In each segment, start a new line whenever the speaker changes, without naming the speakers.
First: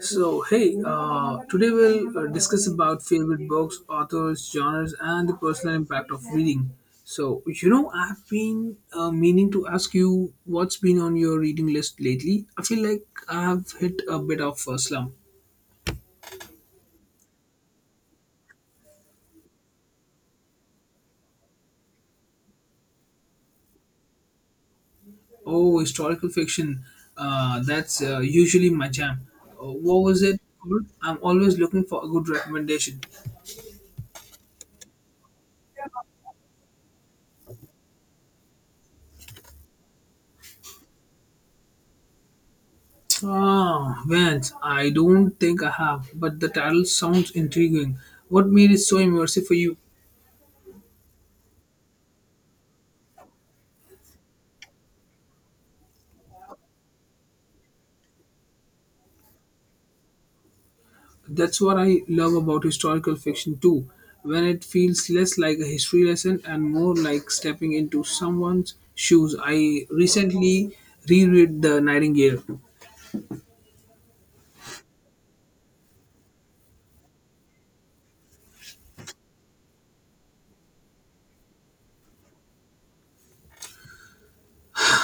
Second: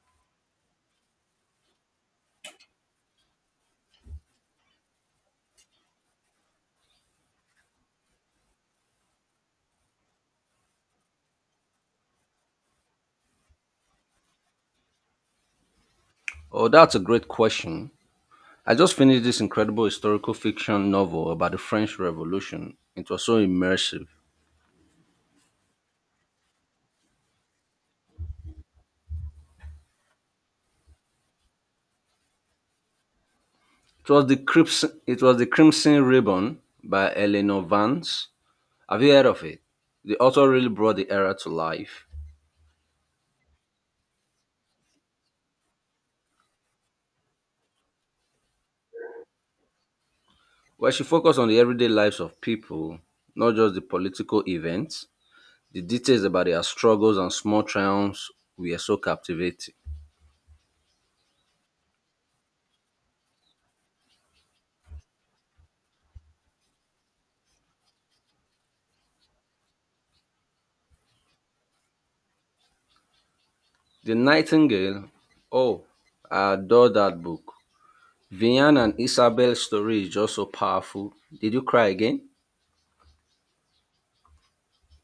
So, hey, today we'll discuss about favorite books, authors, genres, and the personal impact of reading. So, I've been meaning to ask you what's been on your reading list lately. I feel like I've hit a bit of a slump.
Oh, that's a great question. I just finished this incredible historical fiction novel about the French Revolution. It was so immersive.
Oh, historical fiction. That's usually my jam. What was it called? I'm always looking for a good recommendation.
It was the Crimson Ribbon by Eleanor Vance. Have you heard of it? The author really brought the era to life,
Ah, Vance, I don't think I have, but the title sounds intriguing. What made it so immersive for you?
where she focused on the everyday lives of people, not just the political events. The details about their struggles and small triumphs were so captivating.
That's what I love about historical fiction too, when it feels less like a history lesson and more like stepping into someone's shoes. I recently reread The Nightingale.
The Nightingale. Oh, I adore that book. Vivian and Isabel's story is just so powerful. Did you cry again?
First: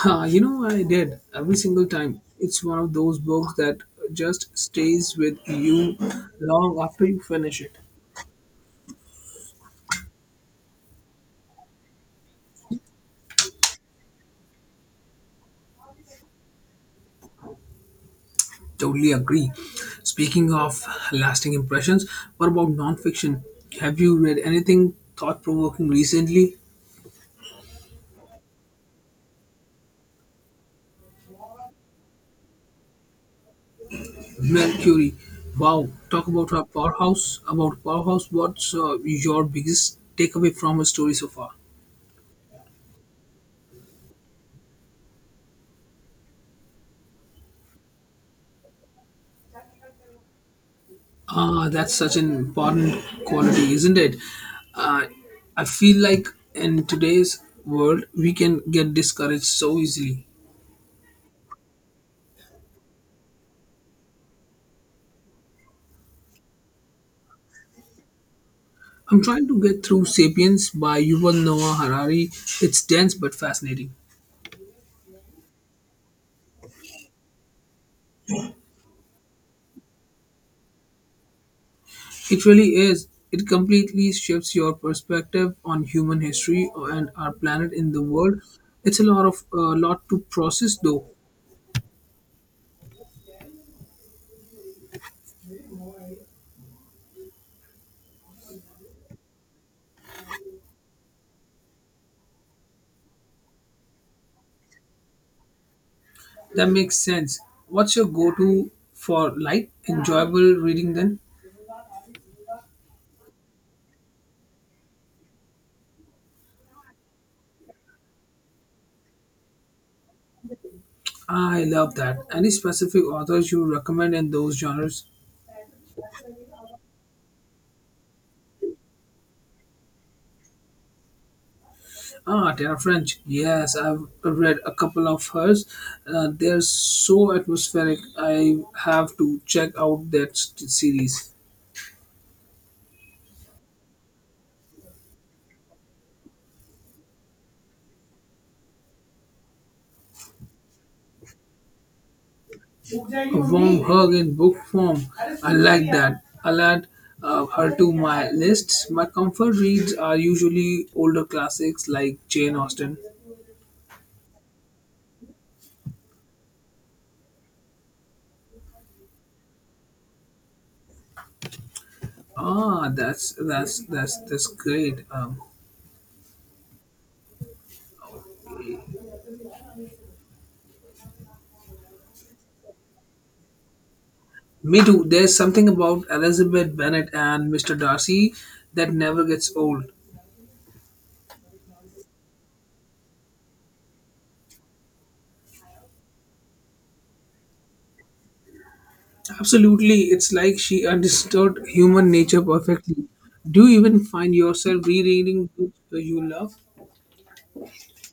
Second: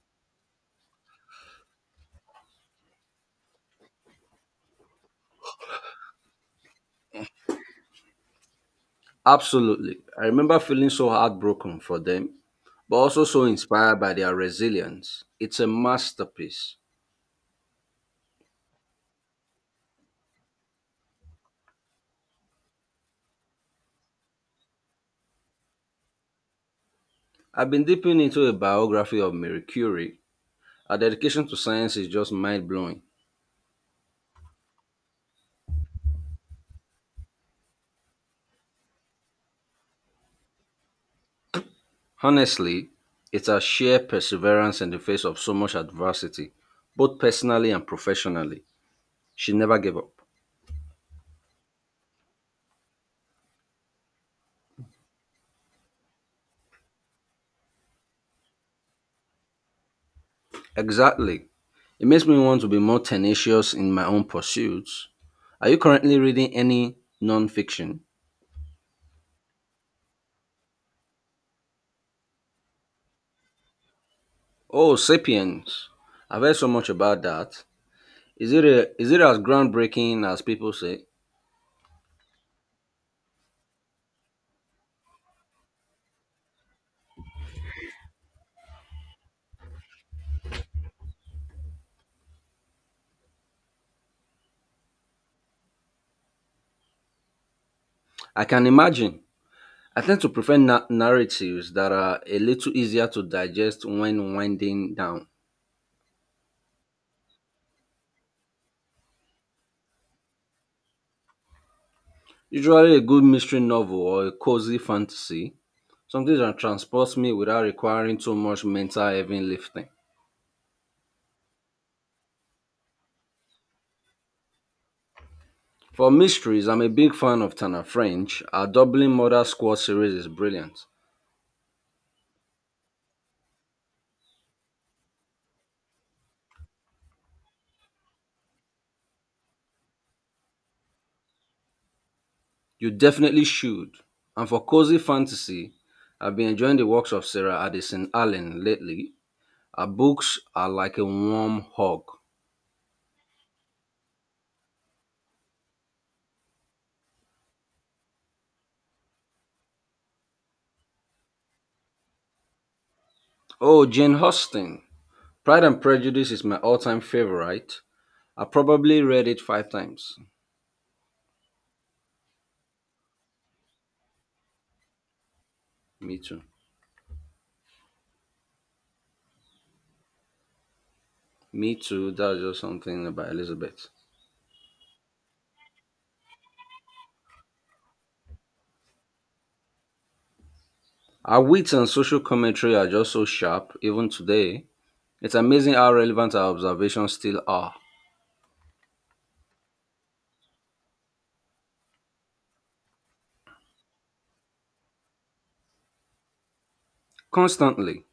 Ah, you know, I did every single time. It's one of those books that just stays with you long after you finish it.
Absolutely. I remember feeling so heartbroken for them, but also so inspired by their resilience. It's a masterpiece.
Totally agree. Speaking of lasting impressions, what about nonfiction? Have you read anything thought provoking recently?
I've been dipping into a biography of Marie Curie. Her dedication to science is just mind blowing.
Marie Curie. Wow, talk about her powerhouse. What's your biggest takeaway from her story so far?
Honestly, it's her sheer perseverance in the face of so much adversity, both personally and professionally. She never gave up.
Ah, that's such an important quality, isn't it? Uh, I feel like in today's world, we can get discouraged so easily.
Exactly. It makes me want to be more tenacious in my own pursuits. Are you currently reading any nonfiction?
I'm trying to get through Sapiens by Yuval Noah Harari. It's dense but fascinating.
Oh, Sapiens. I've heard so much about that. Is it as groundbreaking as people say?
It really is. It completely shifts your perspective on human history and our planet in the world. It's a lot to process, though.
I can imagine. I tend to prefer narratives that are a little easier to digest when winding down.
That makes sense. What's your go-to for light, enjoyable reading? Then
Usually, a good mystery novel or a cozy fantasy, something that transports me without requiring too much mental heavy lifting.
I love that. Any specific authors you recommend in those genres?
For mysteries, I'm a big fan of Tana French. Her Dublin Murder Squad series is brilliant.
Ah, Tara French. Yes, I've read a couple of hers. They're so atmospheric. I have to check out series.
You definitely should. And for cozy fantasy, I've been enjoying the works of Sarah Addison Allen lately. Her books are like a warm hug.
Warm hug in book form. I like that. I'll add her to my lists. My comfort reads are usually older classics like Jane Austen.
Oh, Jane Austen. Pride and Prejudice is my all-time favorite. I probably read it five times.
Ah, that's great.
Me too. Me too. That's just something about Elizabeth.
Me too. There's something about Elizabeth Bennet and Mr. Darcy that never gets old.
Her wit and social commentary are just so sharp, even today. It's amazing how relevant our observations still are.
Absolutely, it's like she understood human nature perfectly. Do you even find yourself rereading books you love?
Constantly,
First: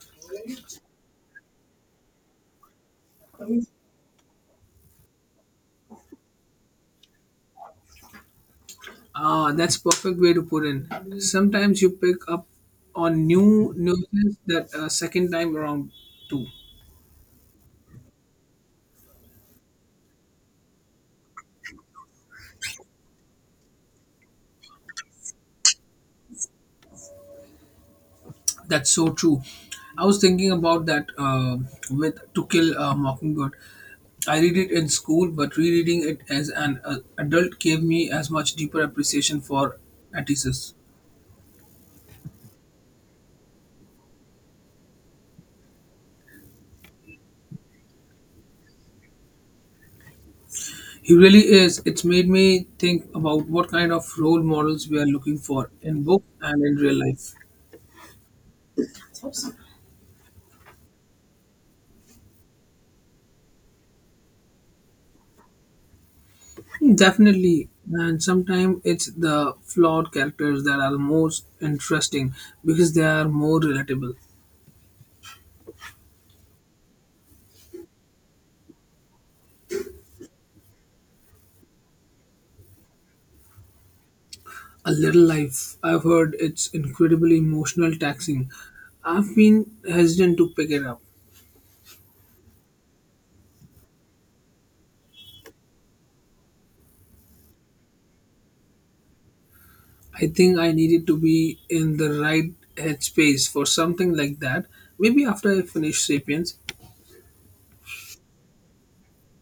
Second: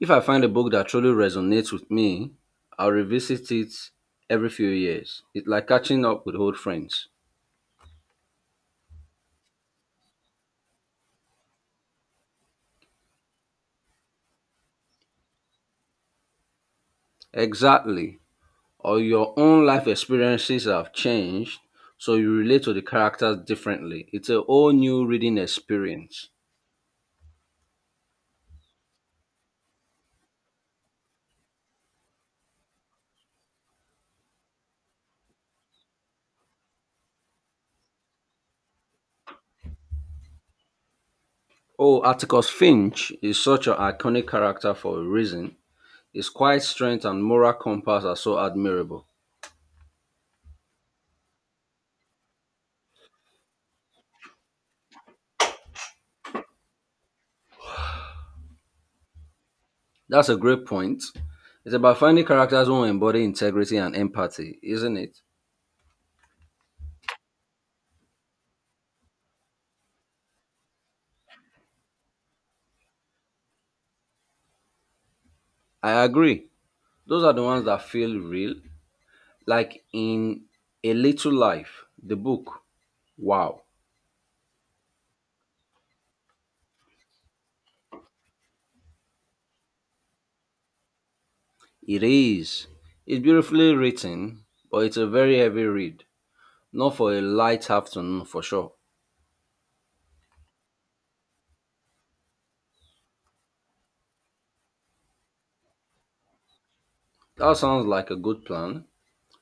if I find a book that truly resonates with me, I'll revisit it every few years. It's like catching up with old friends.
Ah, that's perfect way to put in. Sometimes you pick up on new nuances that second time around too.
Exactly. Or your own life experiences have changed, so you relate to the characters differently. It's a whole new reading experience.
That's so true. I was thinking about that with To Kill a Mockingbird. I read it in school, but rereading it as an adult gave me as much deeper appreciation for Atticus.
Oh, Atticus Finch is such an iconic character for a reason. His quiet strength and moral compass are so admirable.
He really is. It's made me think about what kind of role models we are looking for in book and in real life.
That's a great point. It's about finding characters who embody integrity and empathy, isn't it?
Definitely, and sometimes it's the flawed characters that are most interesting because they are more relatable.
I agree. Those are the ones that feel real. Like in A Little Life, the book. Wow.
A Little Life, I've heard it's incredibly emotional taxing. I've been hesitant to pick it up.
It is. It's beautifully written, but it's a very heavy read. Not for a light afternoon, for sure.
I think I needed to be in the right headspace for something like that. Maybe after I finish Sapiens,
That sounds like a good plan.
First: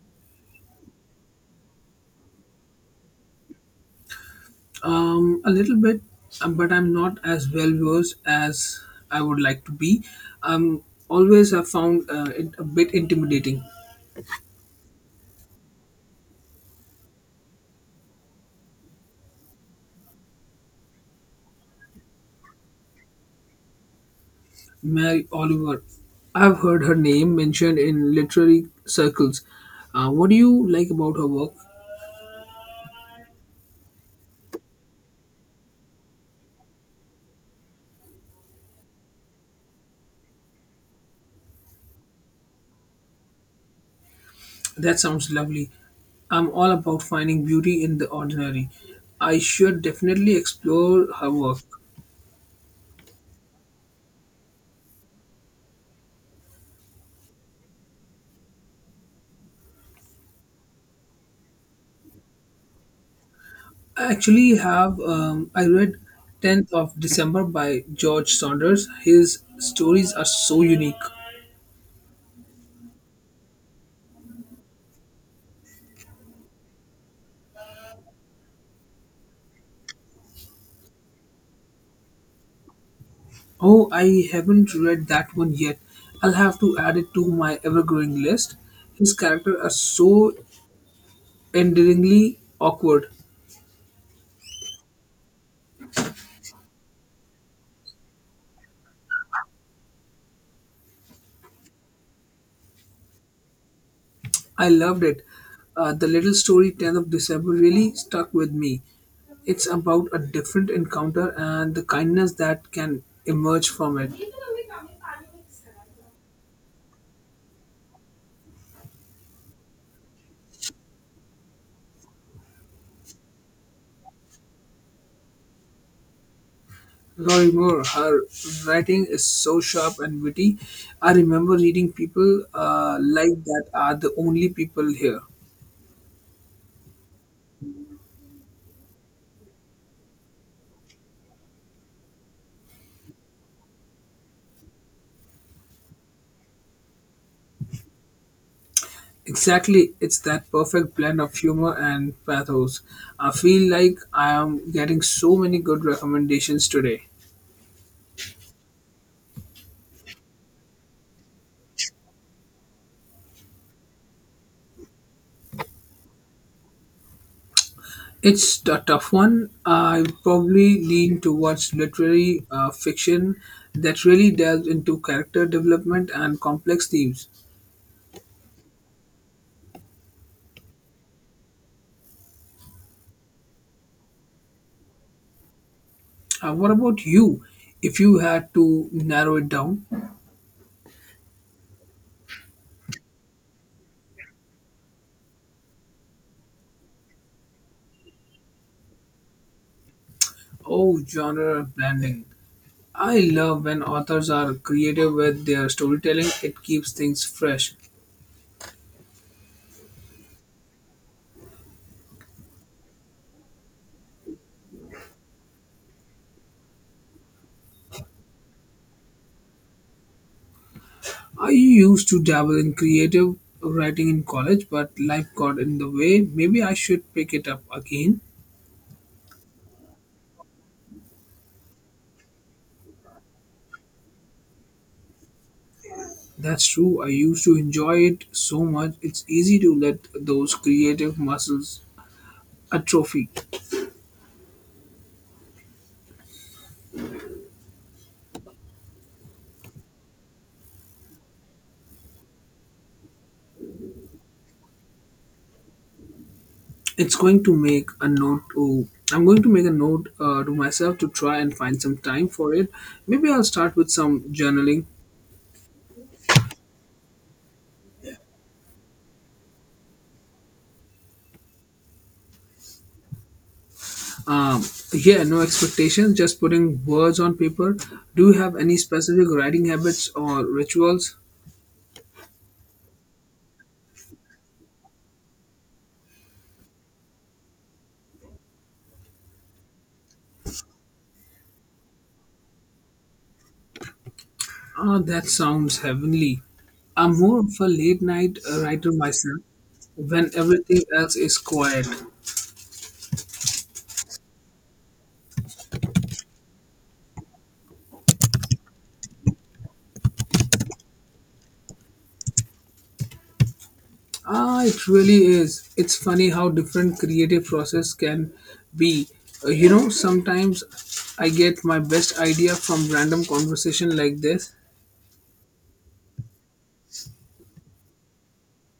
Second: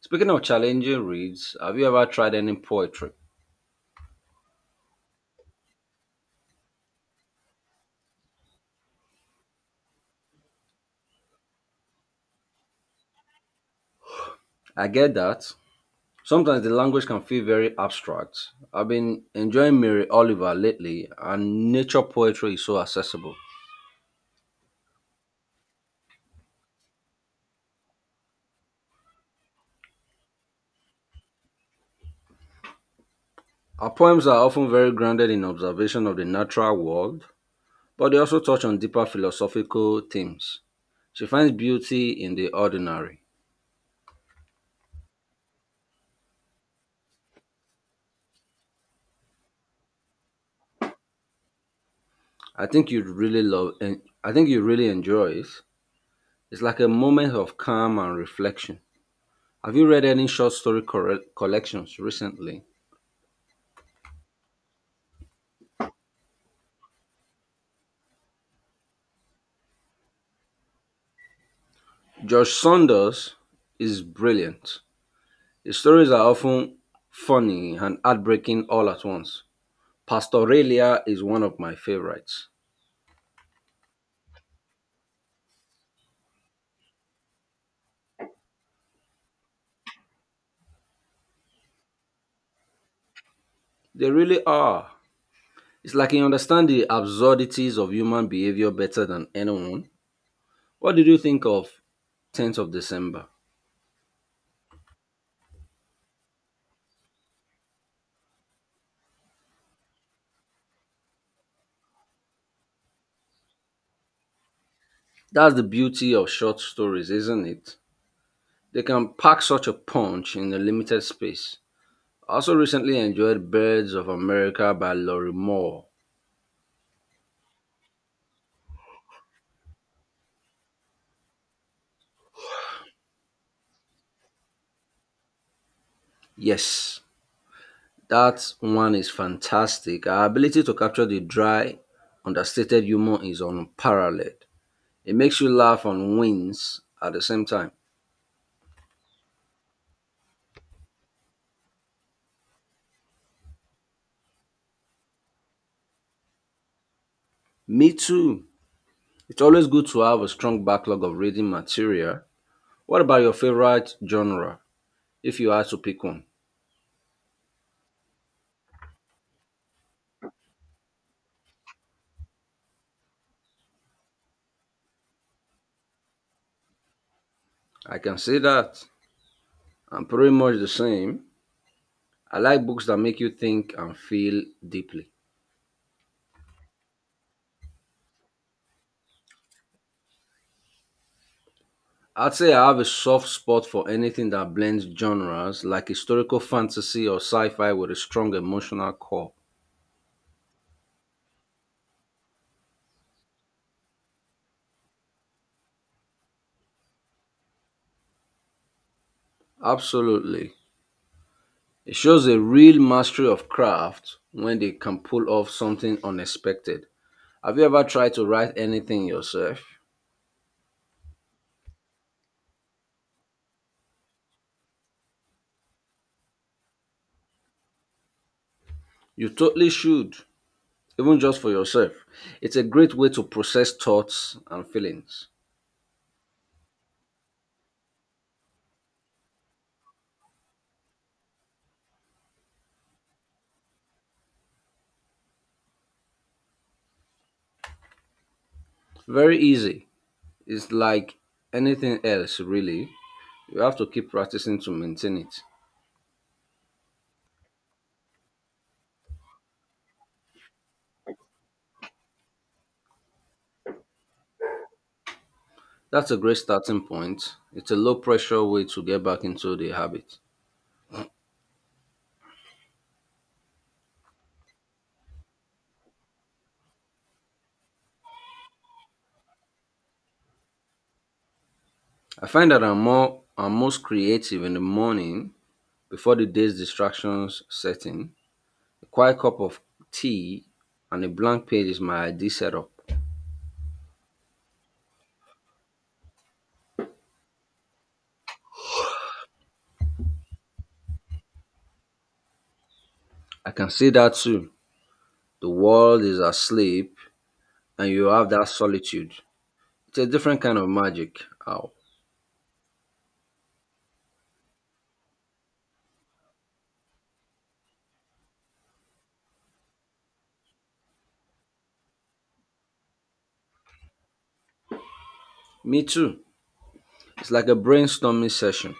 Speaking of challenging reads, have you ever tried any poetry?
a little bit, but I'm not as well versed as I would like to be. Always I found it a bit intimidating.
I get that. Sometimes the language can feel very abstract. I've been enjoying Mary Oliver lately, and nature poetry is so accessible.
Mary Oliver. I've heard her name mentioned in literary circles. What do you like about her work?
Her poems are often very grounded in observation of the natural world, but they also touch on deeper philosophical themes. She finds beauty in the ordinary.
That sounds lovely. I'm all about finding beauty in the ordinary. I should definitely explore her work.
I think you'd really love and I think you really enjoy it. It's like a moment of calm and reflection. Have you read any short story collections recently?
I actually have, I read 10th of December by George Saunders. His stories are so unique.
Josh Saunders is brilliant. His stories are often funny and heartbreaking all at once. Pastoralia is one of my favorites.
Oh, I haven't read that one yet. I'll have to add it to my ever growing list. His characters are so endearingly awkward.
They really are. It's like you understand the absurdities of human behavior better than anyone. What did you think of 10th of December?
I loved it. The little story 10th of December really stuck with me. It's about a different encounter and the kindness that can emerge from it.
That's the beauty of short stories, isn't it? They can pack such a punch in a limited space. I also recently enjoyed Birds of America by Laurie Moore.
Laurie Moore, her writing is so sharp and witty. I remember reading people like that are the only people here.
Yes, that one is fantastic. Her ability to capture the dry, understated humor is unparalleled. It makes you laugh and wins at the same time.
Exactly, it's that perfect blend of humor and pathos. I feel like I am getting so many good recommendations today.
Me too. It's always good to have a strong backlog of reading material. What about your favorite genre? If you had to pick one,
It's a tough one. I probably lean towards literary fiction that really delves into character development and complex themes.
I can say that I'm pretty much the same. I like books that make you think and feel deeply.
What about you? If you had to narrow it down,
I'd say I have a soft spot for anything that blends genres, like historical fantasy or sci fi with a strong emotional core.
oh, genre blending. I love when authors are creative with their storytelling. It keeps things fresh.
Absolutely. It shows a real mastery of craft when they can pull off something unexpected. Have you ever tried to write anything yourself?
I used to dabble in creative writing in college, but life got in the way. Maybe I should pick it up again.
You totally should, even just for yourself. It's a great way to process thoughts and feelings.
That's true. I used to enjoy it so much. It's easy to let those creative muscles atrophy.
Very easy. It's like anything else, really. You have to keep practicing to maintain it.
It's going to make a note. To, I'm going to make a note to myself to try and find some time for it. Maybe I'll start with some journaling.
That's a great starting point. It's a low pressure way to get back into the habit.
Um, yeah, no expectations. Just putting words on paper. Do you have any specific writing habits or rituals?
I find that I'm most creative in the morning before the day's distractions set in. A quiet cup of tea and a blank page is my ideal setup.
Ah, that sounds heavenly. I'm more of a late night writer myself when everything else is quiet.
I can see that too. The world is asleep and you have that solitude. It's a different kind of magic. Ow.
Ah, it really is. It's funny how different creative process can be. Sometimes I get my best idea from random conversation like this.
Me too. It's like a brainstorming session.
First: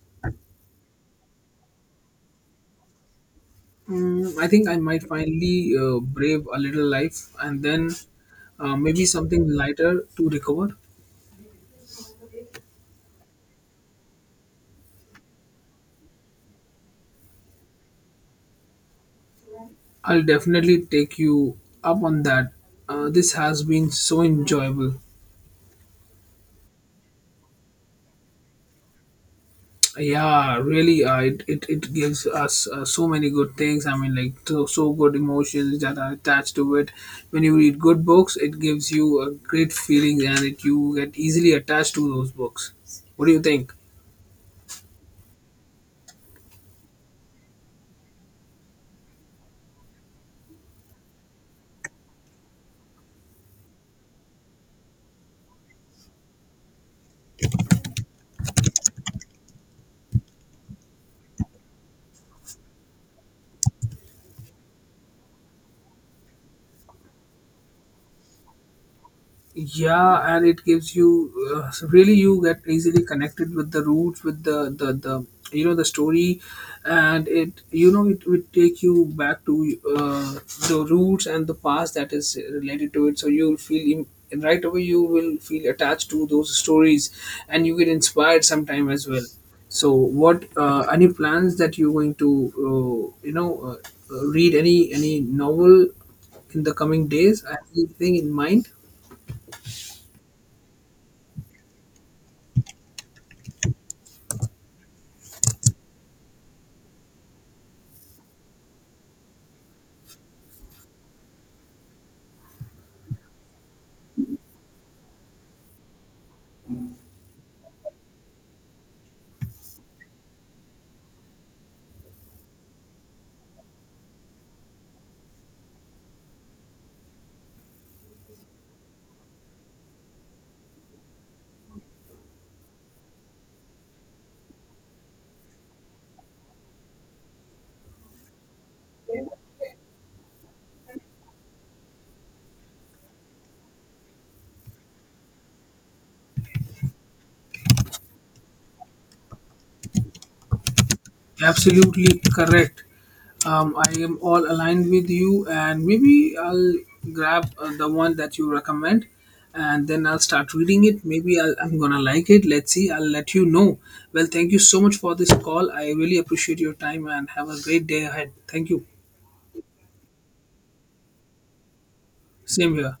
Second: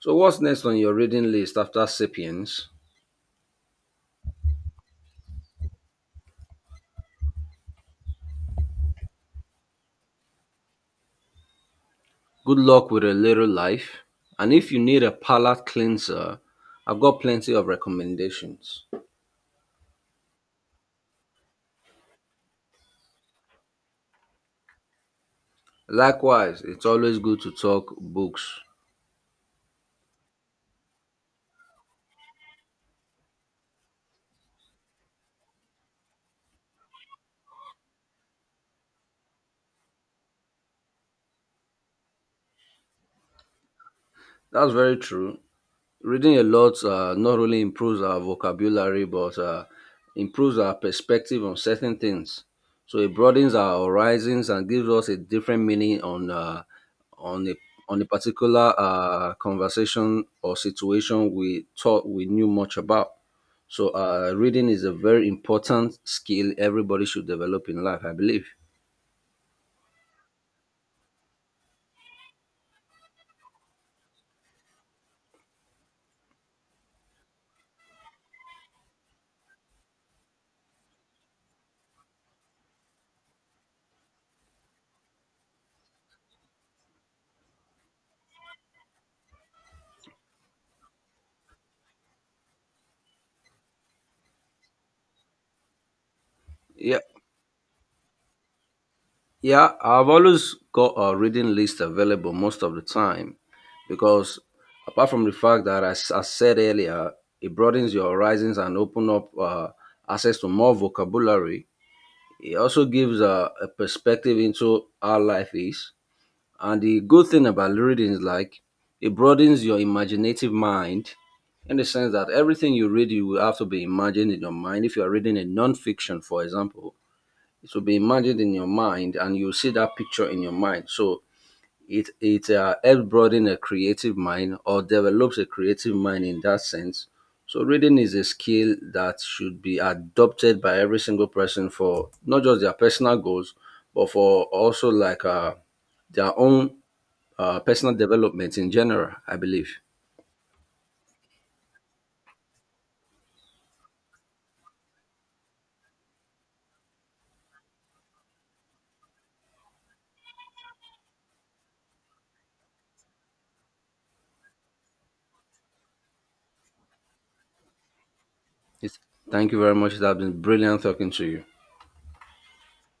So what's next on your reading list after Sapiens?
Mm, I think I might finally brave a little life and then maybe something lighter to recover.
Good luck with a little life. And if you need a palate cleanser, I've got plenty of recommendations.
I'll definitely take you up on that. This has been so enjoyable.
Likewise, it's always good to talk books.
Yeah, really, it gives us so many good things. I mean, like, so good emotions that are attached to it. When you read good books, it gives you a great feeling and it, you get easily attached to those books. What do you think?
That's very true. Reading a lot not only improves our vocabulary but improves our perspective on certain things. So it broadens our horizons and gives us a different meaning on a on a particular conversation or situation we thought we knew much about. So reading is a very important skill everybody should develop in life, I believe.
Yeah, and it gives you so really you get easily connected with the roots with the the story, and it would take you back to the roots and the past that is related to it, so and right away you will feel attached to those stories, and you get inspired sometime as well. So what any plans that you're going to read any novel in the
Yeah.
coming days, anything in mind?
Yeah, I've always got a reading list available most of the time because apart from the fact that as I said earlier, it broadens your horizons and open up access to more vocabulary. It also gives a perspective into how life is. And the good thing about reading is like it broadens your imaginative mind in the sense that everything you read, you will have to be imagined in your mind. If you are reading a non-fiction, for example, it will be imagined in your mind and you see that picture in your mind. So it helps broaden a creative mind or develops a creative mind in that sense. So reading is a skill that should be adopted by every single person for not just their personal goals, but for also like their own personal development in general. I believe.
Absolutely correct. I am all aligned with you, and maybe I'll grab the one that you recommend, and then I'll start reading it. I'm gonna like it. Let's see. I'll let you know. Well, thank you so much for this call. I really appreciate your time, and have a great day ahead. Thank you.
It's, Thank you very much. It has been brilliant talking to you.
Same here.